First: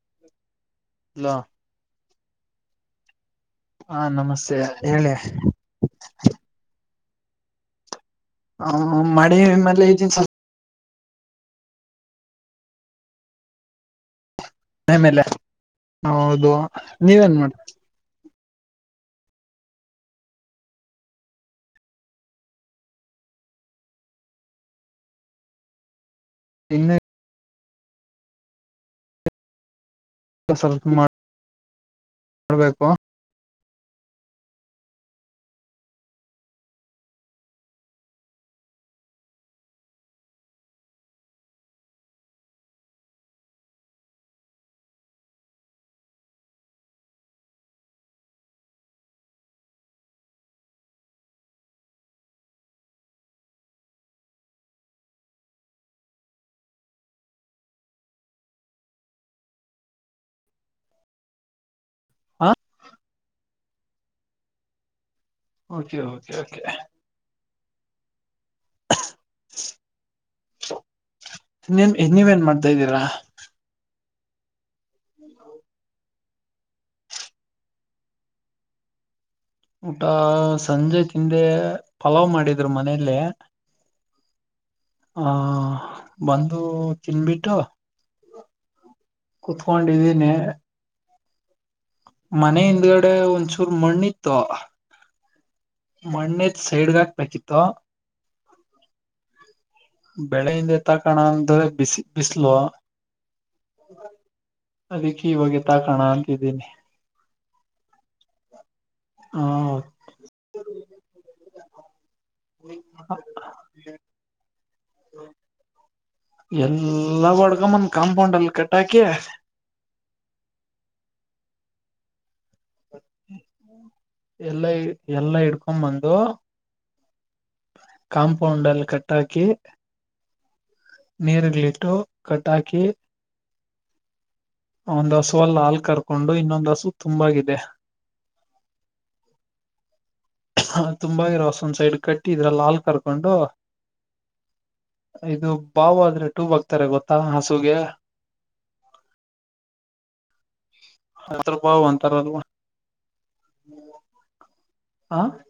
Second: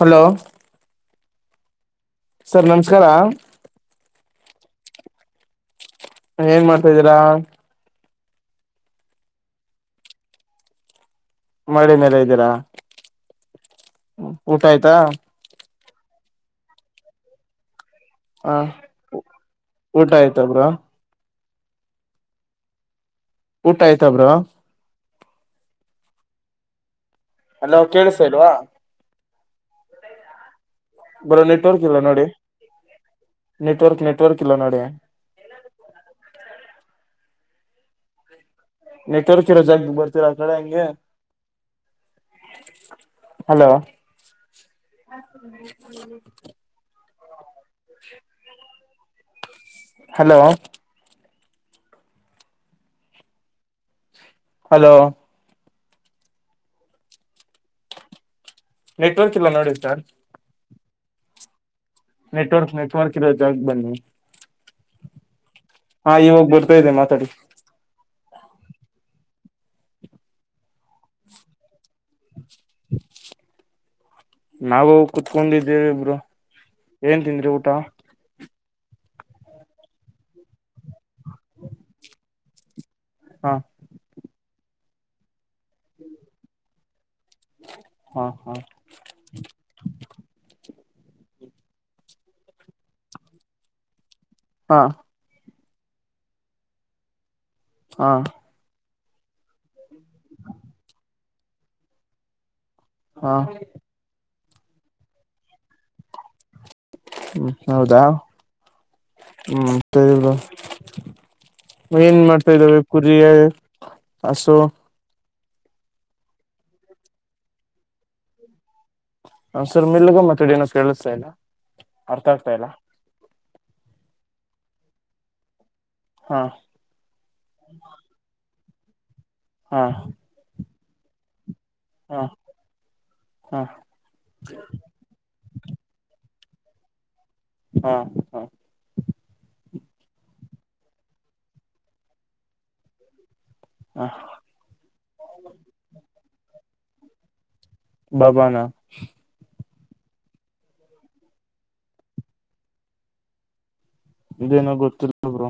Hello ಲ್ಲ sir ನಮಸ್ಕಾರ ಹಾ ನಮಸ್ತೆ ಹೇಳಿ ಸದರಾಮ ಹ ಮಿ ಮ ಜನ್ಸ ಮಳೆ ಮೆಲ್ಲ ಇದ್ದೀರಾ ಊಟ ಆಯ್ತಾ ಮನೆ ಮೇಲೆ ಹೌದು ನೀವೇನ್ ಮಾಡ ಹ ಊಟ ಆಯ್ತಬ್ರ ಊಟ ಆಯ್ತಬ್ರ ಇನ್ನು ಅ ನಾವು ಕೇಳಿಸ ಇಲ್ವಾ ಹಸ ಬರ ನೀ ನೋಡ್ಬೇಕು ನೆಟ್ವರ್ಕ್ ನೆಟ್ವರ್ಕ್ ಇಲ್ಲ ನೋಡಿ ನೆಟ್ವರ್ಕ್ ಇರೋ ಜಾಗಕ ಬರ್ತೀರಾ ಆ ಕಡೆ ಹಂಗೆ ಅಲೋ ಹಲೋ ಹಲೋ ನೆಟ್ವರ್ಕ್ ಇಲ್ಲ ನೋಡಿ ಸಾರ್ ಹ ನೆಟ್ವರ್ಕ್ ನೆಟ್ವರ್ಕ್ ಇರೋ ಜಾಗಕ್ಕ ಬನ್ನಿ ಓಕೆ ಹಾ ಓಕೆ ಇವಾಗ್ ಓಕೆ ಬರ್ತಾ ಇದೆ ಮಾತಾಡಿ [unintelligible] ನೀನ್ ನೀವೇನ್ ಮಾಡ್ತಾ ಇದ್ದೀರಾ ನಾವು ಕೂತ್ಕೊಂಡಿದ್ದೇವಿ ಬ್ರೂ ಏನ್ ತಿಂದ್ರಿ ಊಟ ಊಟಾ ಸಂಜೆ ಹಿಂದೆ ಪಲಾವ್ ಮಾಡಿದ್ರು ಮನೇಲ್ಲ ಹಾ ಹ ಬಂದು ತಿನ್ಬಿಟ್ಟು ಹಾ ಹಾ ಕುತ್ಕೊಂಡಿದೀನಿ ಮನೆ ಹಿಂದ್ಗಡೆ ಒಂದ್ಸೂರು ಮಣ್ಣಿ ತ ಹಾ ಮಣ್ಣ ಹೆತ್ತ ಸೈಡ್ಗಾಕ ಪ್ರಚ ಹಾ ಬೆಳಿಗ್ಗೆ ತಕೋಣ ಅಂದ್ರೆ ಬಿಸಿ ಬಿಸಲು ಹಾ ಅದಕ್ಕೆ ಇವಾಗೆ ತಾಕಣ ಇದಿನಿ ಹ್ಮ್ ಹೌದಾ ಹ್ಮ್ ಮ ಇದು ಏನ್ ಮಾಡ್ತಾದವೆ ಕುರಿ ಹಸು ಎಲ್ಲಾ ಬಡ್ಗಮ್ಮನ್ ಕಾಂಪೌಂಡ್ಲ್ ಕಟ್ಟಾಕೆ ಒ್ಸರ್ ಮಲ್ಗ ಮತ್ತೆಡ ಏನ ಕೇಳಿಸ್ತಾ ಇಲ್ಲ ಅರ್ಥ ಆಗ್ತ ಮತ್ತಲ್ಲ ಎಲ್ಲ ಎಲ್ಲ ಇಕ ಒಮ್ಮಂದು ಹಾ ಕಾಂಪೌಂಡ್ಲ್ ತಾಕಿ ಹಾ ನೀರ ಇರ್ಲಿ ಟು ಹಾ ಕಟಾಕಿ ಹಾ ಒಂದ್ ಹಸುವ ಅಲ್ಲಿ ಹಾಲ್ ಕರ್ಕೊಂಡು ಇನ್ನೊಂದ್ ಹಸು ತುಂಬಾಗಿದೆ ಹಾ ತುಂಬಾ ಇರೋಸ ಒಂದ್ ಸೈಡ್ ಕಟ್ಟಿ ಇದ್ರಲ್ಲ ಹಾಲ್ ಕರ್ಕೊಂಡು ಹಾ ಇದು ಬಾವ ಆದ್ರೆ ಟೂ ಬ ಗೊತ್ತಾ ಹ ಬಬಾನ ಅಂತ ಬಾವ ಒಂತರ ಅಲ್ವಾ ಇದೇನೋ ಗೊತ್ತಿಲ್ಲಬ್ರು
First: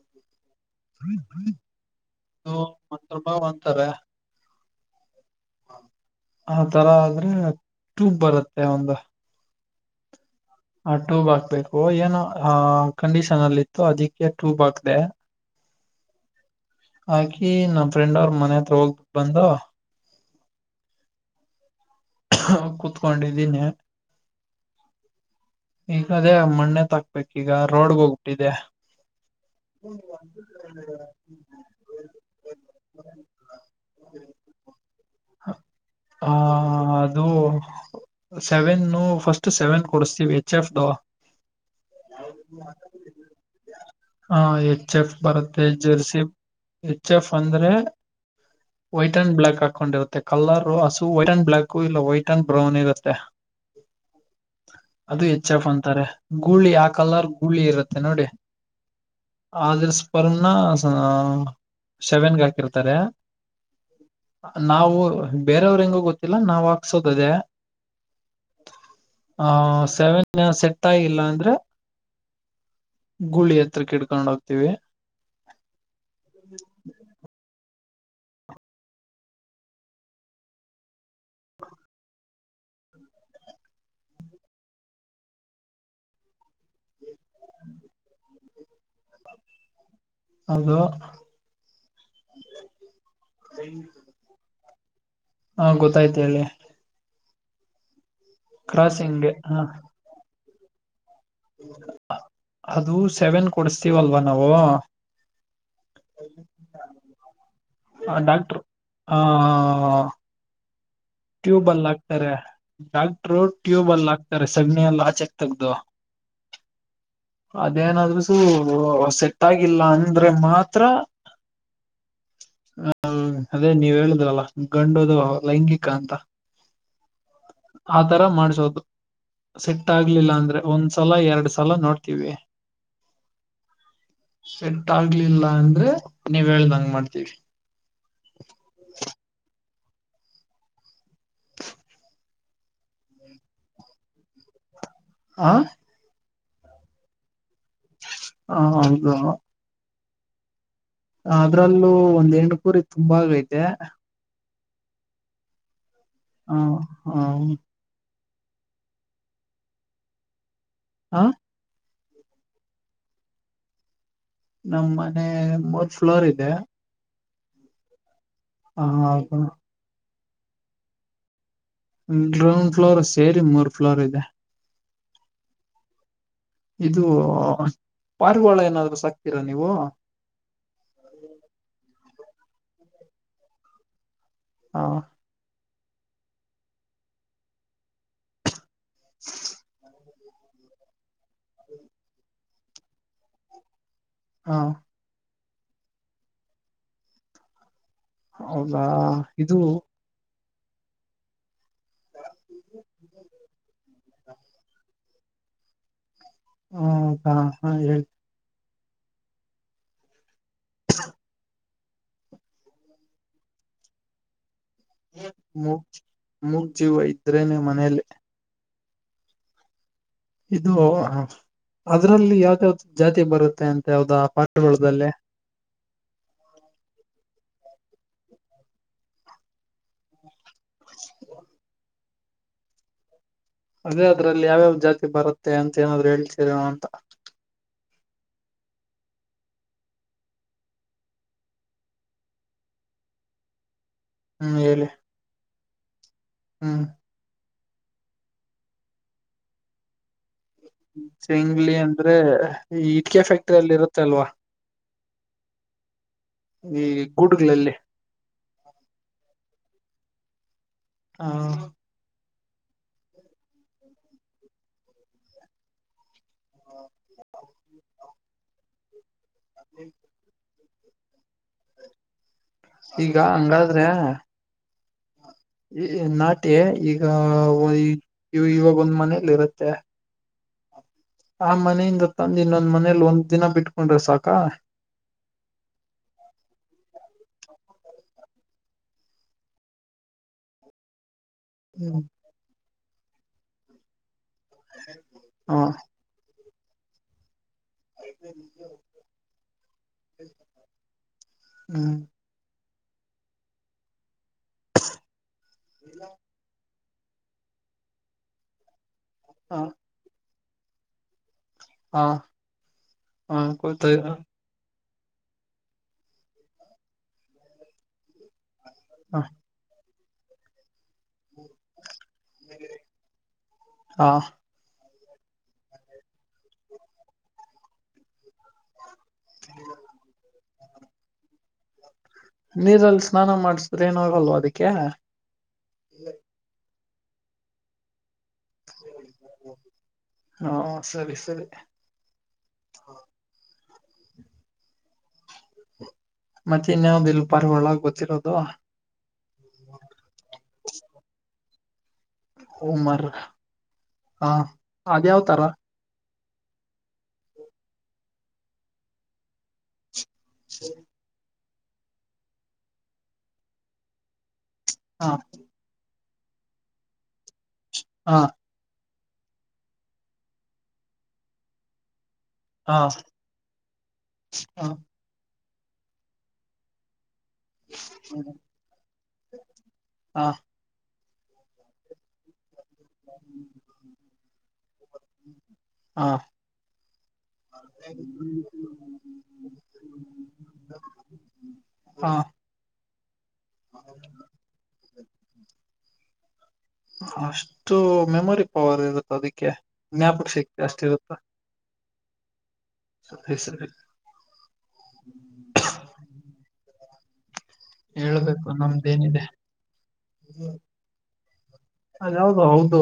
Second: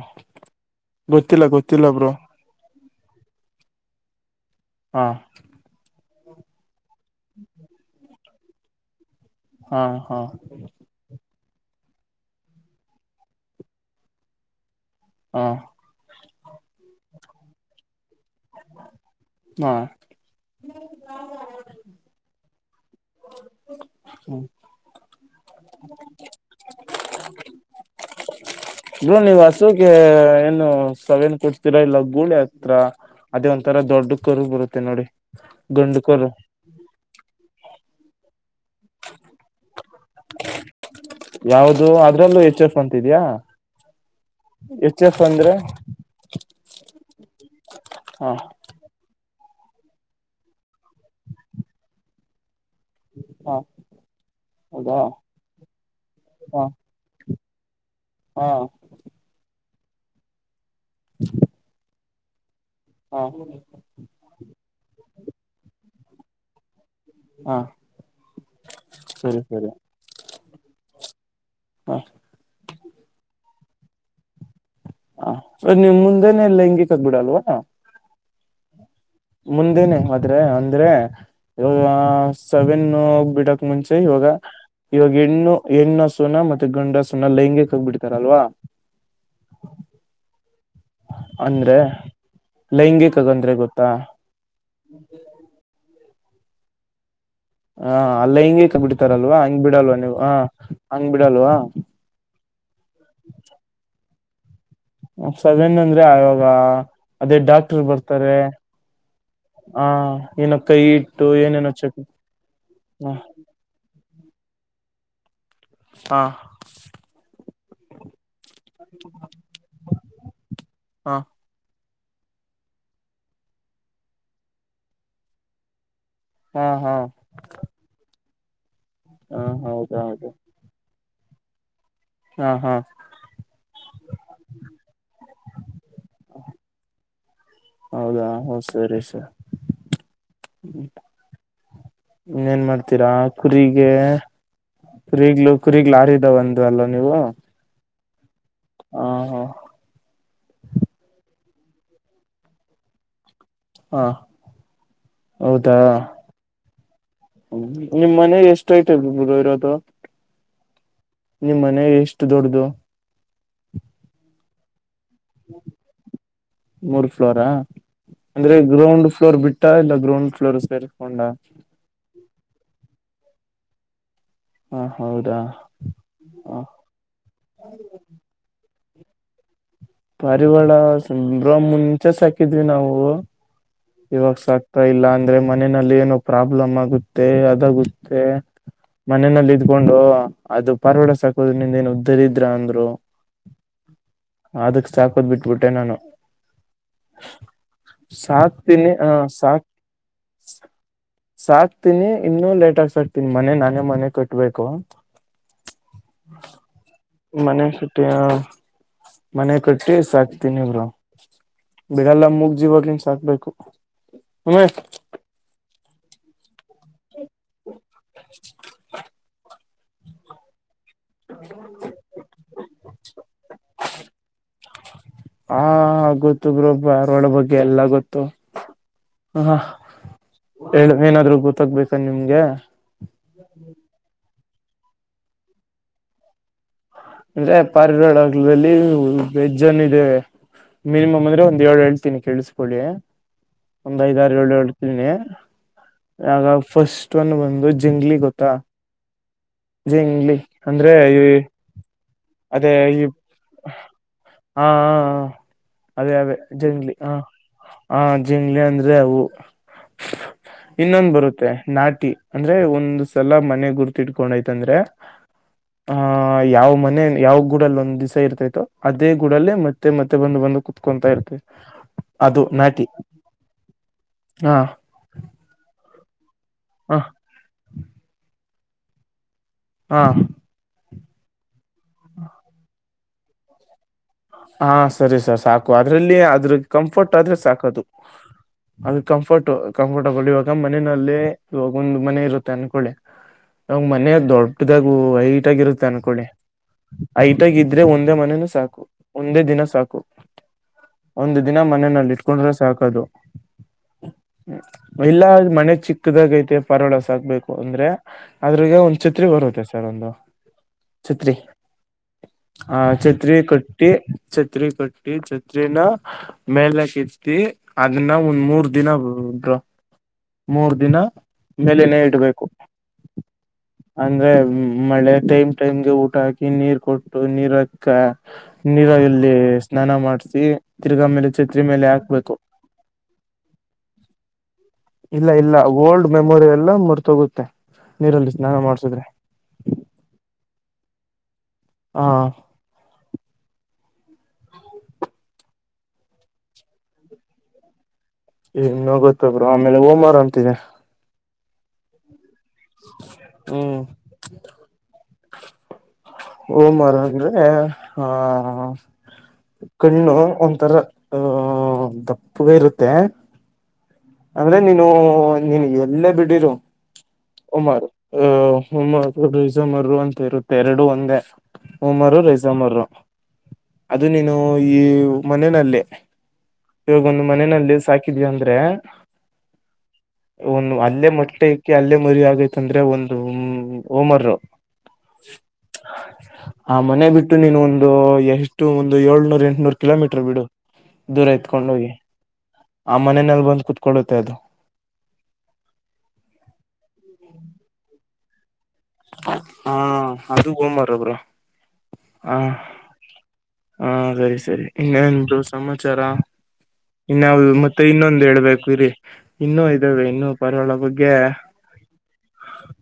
ಗೊತ್ತಿಲ್ಲ ಗೊತ್ತಿಲ್ಲಬರು ಮಂಭ ಅಂತಾರೆ ಹಾ ಆ ತರ ಆದ್ರೆ ಟ್ಯೂಬ್ ಬರುತ್ತೆ ಹ ಒಂದು ಹಾ ಹಾ ಹ ಟೂ ಬ ಹಾಕ್ಬೇಕು ಏನು ಆ ಕಂಡೀಷನ್ ಅಲ್ಲಿ ಇತ್ತು ಅದಕ್ಕೆ ಟೂ ಬಾಕ್ ಹಾ ಆಕಿ ನಮ್ಮ ಫ್ರೆಂಡ್ ಅವ್ರ ಮನೆ ಹತ್ರ ಹೋಗ್ಬ ಬಂದ ಹ್ಮ ಕುೂತ್ಕೊಂಡಿದ್ದೀನಿ ಈಗ ಅದೇ ಮಣ್ಣೆ ತಾಕ್ಬೇಕ ಈಗ ರೋಡ್ ಹೋಗ್ಬ ಟ್ಟಿದೆ ಬ್ರೂ ನೀವ್ ಹಸುಗೆ ಏನು ಸವೆೇನ್ ಕೊಡ್ತೀರಾ ಇಲ್ಲ ಗೂಳಿ ಹತ್ರ ಅದೇ ಒಂಂತರಾ ದೊಡ್ಡ ಕರು ಬರುತ್ತೆ ನೋಡಿ ಗಂಡು ಕರು ಹ್ಮ್ ಸೆವೆನ್ ಫಸ್ಟ್ ಸೆವೆನ್ ಕೊಡಸ್ತೀವಿ ಎಚ್ ಎಫ್ ಯಾವ್ದು ಅದ್ರಲ್ಲೂ ಎಚ್ ಎಫ್ ಅಂತಿದ್ಯಾ ಹ ಎಚ್ ಎಫ್ ಬರುತ್ತೆ ಜರ್ಸಿ ಎಚ್ ಎಫ್ ಅಂದ್ರೆ ಹಾ ವೈಟ್ ಅಂಡ್ ಬ್ಲಾಕ್ ಹಾಕೊಂಡಿರುತ್ತೆ ಕಲರ್ ಹಸು ವೈಟ್ ಅಂಡ್ ಬ್ಲಾಕ್ ಕಲ್ಲವ ಐಟ ಬ್ರೌನ್ ಇರುತ್ತೆ ಹಾ ಹೌದಾ ಅದು ಹೆಚ್ ಎಫ್ ಅಂತಾರೆ ಹಾ ಗೂಳಿ ಆ ಕಲರ್ ಹುಳಿರುತ್ತೆ ತನ್ನೋಡಿ ಹಾ ಆದರ್ ಸ್ಪರಣ ಹಾ ಸೆವೆನ್ಗೆ ಹಕಿರ ಹಾ ನಾವು ಬೇರೆಯವರು ಹೆಂಗೋ ಗೊತ್ತ ನಾವು ಹಾ ಸರಿ ಸರಿ ಸೆವೆನ್ ಸೆಟ್ ಆಗಿಲ್ಲ ಅಂದ್ರೆ ಹ ಗುಳಿ ಎತ್ರ ಕೆ ಇಡ್ಕೊಂಡುೋಗ ಹ ನಿಮ್ ಮುಂದೆನೆ ಲೈಂಗಿಕಕ್ ಬಿಡಲ್ವ ಮುಂದೆನೆ ಆದ್ರೆ ಅಂದ್ರೆ ಇವಾಗ ಸವೆನ್ ಬಿಡಕ್ ಮುಂಚೆ ಇವಾಗ ಇವಾಗ ಹೆಣ್ಣು ಹೆಣ್ಣು ಹಸುನ ಮತ್ ಗಂಡ ಹಸುನ ಲೈಂಗಕ್ ಬಿಡ್ತಾರಲ್ವಾ ಅದು ಅಂದ್ರೆ ಲೈಂಗಿಕಗಂದ್ರೆ ಗೊತ್ತಾ ಹಾ ಗೊತ್ತಾಯ್ತ ಹೇಳಿ ಹಾಂ ಅಲ್ ಲೈಂಗಿಕ ಕ್ರಾಸಿಂಗ್ಗೆ ಬಿಡ್ತಾರಲ್ವಾ ಹ ಹಂಗ್ ಬಿಡಲ್ವ ನೀವು ಹಂಗ್ ಬಿಡಲ್ವಾ ಅದು ಸೆವೆನ್ ಕೊಡಸ್ತೀವಲ್ವನ್ ನಾವಗ ಸದೇನ್ಂದ್ರೆ ಆವಾಗ ಅದೇ ಡಾಕ್ಟರ್ ಬರ್ತಾರೆ ಡಾಕ್ಟರ್ ಆ ಹಾಂ ಹೇಳಕೆ ಕೈ ಇಟ್ಟು ಟ್ಯೂಬ್ ಏನೇನೋ ಎಲ್ಲ ಚೆಕ್ ಹಕ್ತಾರೆ ಹ ಡಾಕ್ಟರು ಟ್ಯೂಬ ಅಲ್ ಹಾಕ್ ತ್ತಾರೆ ಸಗಣಿಯಲ್ಲ ಆಚೆ ಹಾಕ್ [unintelligible] ಹಾ ಅದೇನಾದ್ರೂ ಸೆಟ್ ಆಗಿಲ್ಲ ಅಂದ್ರೆ ಮಾತ್ರ ಹಾ ಹೌದು ಅದೇ ನೀವ್ ಹೇಳುದ್ರಲ್ಲ ಗಂಡದು ಲೈಂಗಿಕ ಗ್ರಾಂತ ಹುಂ ಹುಂ [unintelligible] ಸೆಟ್ ಆಗ್ಲಿಲ್ಲ ಅಂದ್ರೆ ಒಂದ್ಸ ಸಲ ಎರಡು ಸಲ ನೋಡ್ ತೀವಿ ಹಾ ಹಾ ಸೆಟ್ ಆಗ್ಲಿಲ್ಲ ಅಂದ್ರೆ ನೀವ್ ಹೇಳ್ದಂಗ ಮಾಡ್ತೀವಿ ಹ್ಮ್ [inaudible] ಇನ್ ಏನ್ ಮಾಡ್ತೀರಾ ಕುರಿಗೆ ಆ ಕುರೀಗ್ಲು ಕುರೀಗ್ಗ ಲಾರಿದಾವಂತ್ ದಲ್ಲೋ ನೀವು ಹಾ ಹ ಹೌದು ಹ ಅದ್ರಲ್ಲೂ ಒಂದೆ ಹೆಣ್ ಕೂರಿ ತುಂಬಾ ವೇಟ್ ತೆ ಹ ಹೌದಾ ಹ್ಮ್ ಅಂ ನಿಮ್ ಮನೆ ಎಷ್ಟ ಹೈಟು ರೀಬೋದುದು ಗುರು ಇರೋದು ಹ ನಿಮ್ ಮನೆ ಎಷ್ಟು ಎಷ್ಟು ದೊಡ್ಡದು ನಮ್ಮ ಮ ಮೂದ ಫ್ಲೋರ್ ಇದೆ ಮೂರ್ ಫ್ಲೋರಾ ಅಂದ್ರೆ ಗ್ರೌಂಡ್ ಫ್ಲೋರ್ ಬಿಟ್ಟ ಇಲ್ಲ ಗ್ರೌಂಡ್ ಫ್ಲೂರ್ ಸೇರಿಸಕೊಂಡ ಗ್ರೌಂಡ್ ಫ್ಲೋರ್ ಸೇರಿ ಮೂರ್ ಫ್ಲೋರ್ ಇದೆ ಹಾ ಹೌದಾ ಹ ಇದು ಪಾರವಾಳ ಏನಾದ್ರು ಸಾಕ್ತೀರಾ ನೀವು ಪಾರಿವಳ ಸಂಬ್ರ್ಮಣ ಚೆಸ್ ಹಾಕಿದ್ವಿ ನಾವು ಇವಾಗ ಸಾಕ್ತಾ ಹ ಇಲ್ಲ ಅಂದ್ರೆ ಮನೆಯಲ್ಲಿ ಏನೋ ಪ್ರಾಬ್ಲಮ್ ಆಗುತ್ತೆ ಅದಾಗುತ್ತೆ ಮನನಲ್ಲ ಇದ್ಕೊಂಡು ಅದು ಪಾರಿವಾಳ ಸಾಕೋದಿಂದ್ರ ನಿಂದ ಏನೋ ದರಿದ್ರ ಅಂದ್ರು ಹಾ ಅದಕ್ ಸಾಕೋದ್ ಬಿಟ್ಟು ಬೀಟೆ ನಾನು ಸಾತ್ ಹಾ ಇದು ಸಾತ್ ತೀನಿ ಇನ್ನು ಲೇಟ್ ಸಾಕ್ತಿನಿ ಮನೆ ನಾನೇ ಮನೆ ಕಟ್ಬೇಕು ಹ ಮನೆ ಸಟ್ಟ ಹೇಳಿ ಮನೆ ಕಟ್ಟಿ ಸಾಕ ತಿನ್ನಿ ಬ್ರೋ ಬಿಡಲ್ಲ ಮುಗ್ಗಾ ಜೀವಾಗ್ಲಿನ್ ಸಾಕ್ಬೇಕು ಹಮ ಮೂ ಮೂ ಜೀವ ಇದ್ರೇನೆ ಮನೇಲಿ ಇದು ಅದ್ರಲ್ಲಿ ಯಾವ್ದ ಯಾವ್ದ ಜಾತಿ ಬರುತ್ತೆ ಅಂತ ಯಾವ್ದ ಪಾಠದಲ್ಲಿ ದಾರವಾಡ ಬಗ್ಗೆ ಎಲ್ಲ ಗೊತ್ತು ಹ ಹೇಳ ಏನಾದ್ರೂ ಗೊತ್ತಾಗಬೇಕು ನಿಮ್ಗೆ ಹ್ಮ ಹ್ಮ್ ಇದ್ರಲ್ಲಿ ಯಾವ್ಯಾವ ಜಾತಿ ಬರುತ್ತೆ ಅಂತ ಏನಾದ್ರು ಹೇಳ್ೀರ ಅಂತ. ಇ ಪ [unintelligible] ಕಡದಲ್ಲಿ ವೆಜ್ ಅನ್ ಇದೆ ಮಿನಿಮಮ್ ಅಂದ್ರೆ ಒಂದ್ ಏಳು ಹಳ್ತೀನಿ ಕೇಳಿಸ್ಕೊಳ್ಳಿ. ಒಂದ್ ಐದಾರು ಏಳ್ು ಹ್ಮ್ ಹೇಳಿ ಹೇಳ್ತೀನಿ. ಆಗ ಹ್ಮ್ ಫಸ್ಟ್ ಒನ್ ಬಂದು. ಜಿಿಂದ್ಲಿ ಗೊತ್ತಾ. ಜಿಂಗಲಿ. ಶೇಂಗ್ಲಿ ಅಂತ. ಅದೇ ಈ ಅಲ್ವಾ ಹ ಅದೇ ಅದೇ ಈ ಜಂಗ್ಲಿ ಹ ಗೂಡುಗಳಲ್ಲಿ ಹ ಜಂಗ್ಲಿ ಅಂದ್ರೆ ಹವು. ಇನ್ನೊಂದು್ ಹ ಬರುತ್ತೆ ನಾಟಿ. ಅಂದ್ರೆ ಒಂದ ಸಲ ಮನೆ ಗುರ್ತಿಟ್ಕೊಂಡೈ್ತಂದ್ರೆ ಆಹ ಯಾವ ಮನೆ. ಯಾವ ಗೂಡ ಅ ಒಂದ ದಿವಸ ಇರ್ತೈತೋ ಅದೇ. ಕೂಡಲ್ಲಿ ಮತ್ತೆ ಮತ್ತೆ ಬಂದು ಬಂದು. ಕೊಂತಾ ಇರ್ತ ಅದು ನಾಟಿ ಈಗ ಹಂಗಾದ್ರೆ ಹಾ. ನಾ. ಮತ್ತ ಹ ಈಗ ವು ಇವಾಗ ಒಂದ್ ಮನೆಯಲ್ಲಿ ಇರುತ್ತೆ. ಹಾ. ಆ ಮನೆಯಿಂದ ತಂದ ಇನ್ನೊಂದ್ ಮನೇಲಿ ಒಂದ್ ದಿನ ಬಿಟ್ಕೊಂಡ್ರೆ ಸಾಕು. ಹಾ ಸರಿ ಸರ್ ಸಾಕು ಅದ್ರಲ್ಲಿ ಆದ್ರ. ಕಂಫರ್ಟ್ ಆದ್ರೆ ಸಾಕದು ಅ್ರ ಕಂಫರ್ಟ್ ಕಂಫರ್ಟಬಲ್ ಇವಾಗ ಮನೆಯಲ್ಲೇ. ಇವಾಗೊಂದು ಹ್ಮ್ ಮನೆ ಇರುತ್ತೆ ಅನ್ಕೊಳ್ಳಿ. ನ್ ಮನ. ದೊಡ್ಡದಾಗು ಹೈಟ್ ಹಾ ಆಗಿರುತ್ತೆ ಅನ್ಕೊಳ್ಳಿ. ಆಯ. [unintelligible] ಟ್ಟಗ ಇದ್ರೆ ಒಂದೇ ಮನೇನುೂ ಸಾಕು. ಒಂದೇ ದಿನ ಸಾಕು ಒಂದ ದಿನ ಹ್ಮ್ ಮನಲ್ಲಿ ಇಟ್ಕೊಂಡ್ರೆ. ಸಾಕದು ಮನೆ ಚಿಕ್ಕದಾಗ ಐತೆ. ಪರಳಸಕ್ಬೇಕು ಅಂದ್ರೆ ಅದ್ರ ಒ. ಚಿತ್ ಹ ಬರುತ್ತೆ ಸರ್ ಒಂದು. ಛತ್ರಿ. ಹಾ ಹಾ ಹಾ ಚತ್ರಿಯ ಕಟ್. ಗೊತ್ತಾ ಚತ್ರ [inaudible] ಕಟ್ಟಿ ಛತ್ರಿನ ಮೇಲಕೆತ್ತಿ ಅದನ್ನ ಒಂದ ಮೂರ್. ದಿನ ಹ ಬ್ರೋ. ಮೂರ್ದ. ದಿನ ಮೇಲೆನೆೇ ಇಡ್ಬೇಕು ಹಾ ಅಂದ್ರೆ. ಮಳೆ ಟೈಮ್ ಟೈಮ್ಗೆ ಊಟ ಹಾಕಿ ನೀರ್ ಕೊಟ್ಟು ನೀರ್ ಕ್ಕ. ನೀರಾಗಿಲ್. ಅಲ್ಲಿ ಸ್ನಾನ ಮಾಡ್ಸಿ. ತಿರ್ಗಾ ಮೇಲೆ ಛತ್ರಿ ಮೇಲೆ ಹಾಕ್ಬೇಕು. ನೀರಲ್ ಸ್ನಾನ ಮಾಡ್ಸಿದ್ರೆ ಏನ ಆಗಲ್ವ ಅದಕ್ಕೆ. ಇಲ್ಲ ಇಲ್ಲ ಓಲ್ಡ್ ಮೆಮೋರಿಯಲ್. ಮರ್ತೋಗುತ್ತೆ ನೀರಲ್ಲಿ. ಸ್ನಾನಾ ಮಾಡ್ಸುದ್ರೆ. ಹ ಸರಿ ಸರಿ. ಹಾ. ಮತ್ ಇನ್ಯಾವಿಲ್ ಪಾರಿವಾಳಗ್ ಗೊತ್ತಿರೋದ. ಇನ್ನ ಗೊತ್ತು ಬ್ರೋ ಆಮೇಲೆ ಓಮಾರ ಅಂತಿದೆ. ಉಮರ್ ಹ್ಮ್ ಹಾ ಅದ್ಯಾವ. ತರ. ಓ ಮರೋಗ್ರೆ ಹಾ. ಕಣ್ಣು ಒಂಥರ ಅ. ಹ್ಮ ದಪ್ಪಗೆ ಇರುತ್ತೆ. ಅಂದ್ರೆ ನೀನು ಹ ನೀನ್ ಎಲ್ಲೇ ಬಿಟ್. ಇರು. ಉಮರು ಹ ಅ. ರಿಸಮರು ಅಂತ ಇರುತ್ತೆ ಎರಡು ಒಂದೇ ಉಮರು ರೈ. ಹ ಮರ್ ಅದು ನೀನು ಹ ಈ. ಮನೇನಲ್ಲಿ. ಒಂದ್ ಮನೆನಲ್ಲಿ ಸಾಕಿದ್ವಿ ಅಂದ್ರೆ ಹ ಒಂದು ಅಲ್ಲೆ ಮ. ಟ್ಟೆ ಇಕ್ಕಿ ಅಲ್ಲೇ. ಮರಿ ಆಗುತ್. ಅಂತಂದ್ರೆ ಒಂದು ಓಮರ್ ಹಾ ಆ ಮನೆ ಬಿಟ್ಟು ನೀನು ಒಂದು ಎಷ್ಟು ಒಂದು ಏಳ್ನೂರ್ ಎಂಟನೂರ್ ಕಿಲೋಮೀಟರ್ ಬಿಡು ದೂರ ಎತ್ಕೊಂಡೋಗಿ. ಹಾ ಆ ಮನೆನಲ್ ಬಂದು ಕುತ್ಕೊಳ್ಳುತ್ತೆ ಅದು ಅಷ್ಟು ಮೆಮೊರಿ. ಪ್ಪ ಅವರ್ ಇರುತ್ತ ಅದಕ್ಕೆ ಹ ಜ್ಞಾಪಕ ಶಕ್ತಿ ಅಷ್ಟ್ ಇರುತ ಹಾ ಹಾ ಸರಿ ಸರಿ ಇನ್ನೊು ಸಮಾಚಾರ ಇನ್ ಯಾವುದು ಮತ್ತೆ ಇನ್ನೊಂದು ಹೇಳ್ಬೇಕು ರಿ ಇನ್ನೂ ಇದಾವೆ ಇನ್ನು ಪರವಳ ಬಗ್ಗೆ ಅದ ಯಾವ್ದು ಹೌದು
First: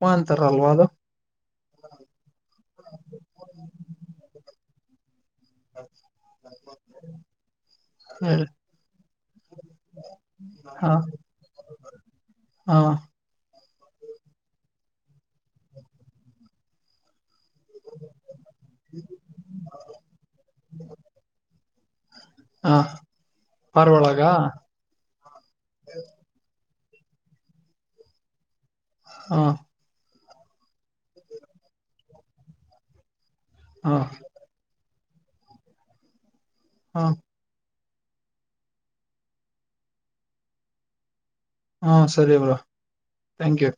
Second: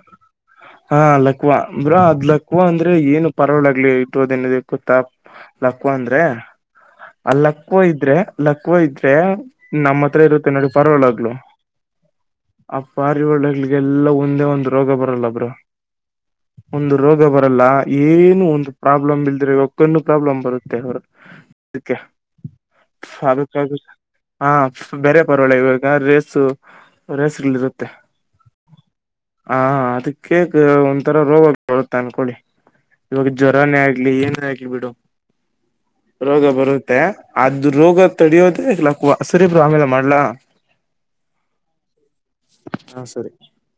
[unintelligible] ಅದು ಹಾ ಲಕ್ವಾ ಅಂದ್ರ ಅದ್ ಲಕ್ವಾ ಅಂದ್ರೆ ಏನು ಪರೋಡ್ಗ್ಲಿ ಇಟ್ಟುದೇನ್ ಕುತ್ ತಬ್ ಲಕ್ವಾ ಅಂದ್ರೆ ಆ ಲಕ್ವಾ ಇದ್ರೆ ಹೇಳಿ ಲಕ್ವಾ ಇದ್ರೆ ನಮ್ಮ ಹತ್ರ ಇರುತ್ತೆ ನೋಡಿ ಹ ಪಾರಿವಡ್ಗ್ಲು ಹ ಆ ಪಾರಿವಾಡ್ಗ್ಲಿ ಈ ಎಲ್ಲಾ ಒಂದೇ ಒಂದ್ ರೋಗ ಬರಲ್ಲ ಬ್ಬ್ರೊ ಒಂದು ರೋಗ ಬತ್ ಲ್ಲ ಏನು ಒಂದು ಪ್ರಾಬ್ಲಮ್ ಇಲ್ದ್ರೆ ಇಕ್ಕ ಪ್ರಾಬ್ಲಮ್ ಬರುತ್ತೆ ಅದಿಕ್ಕೆ ಹ ಪಾರ್ವಳಗ [unintelligible] ಈವಾಗ ರೇಸು ಅವ್ರ ಹೆಸ್ರಲ್ಲಿ ಇರುತ್ತೆ ಹ ಹಾ ಅದಿಕ್ ಕೇಕ್ ಒಂಥರ ರೋಗ ಬರುತ್ತೆ ಅನ್ಕೊಳ್ಳಿ ಇವಾಗ ಜ್ವರಾನೇ ಹ ಆಗ್ಲಿ ಏನ ಆಗ್ಲಿ ಬಿಡು. ರೋಗ ಬರುತ್ತೆ ಹ ಅದುದ್ ರೋಗ ತಡಿಯೋದೆ ಲಾಖ್ವ ಸರಿ ಬ್ರೊ ಆಮೇಲೆ ಮಾಡ್ಲಾ ಹಾ ಸರಿ ಬ್ರೊ ಹಾ ಸರಿ ಥ್ಯಾಂಕ್ ಯು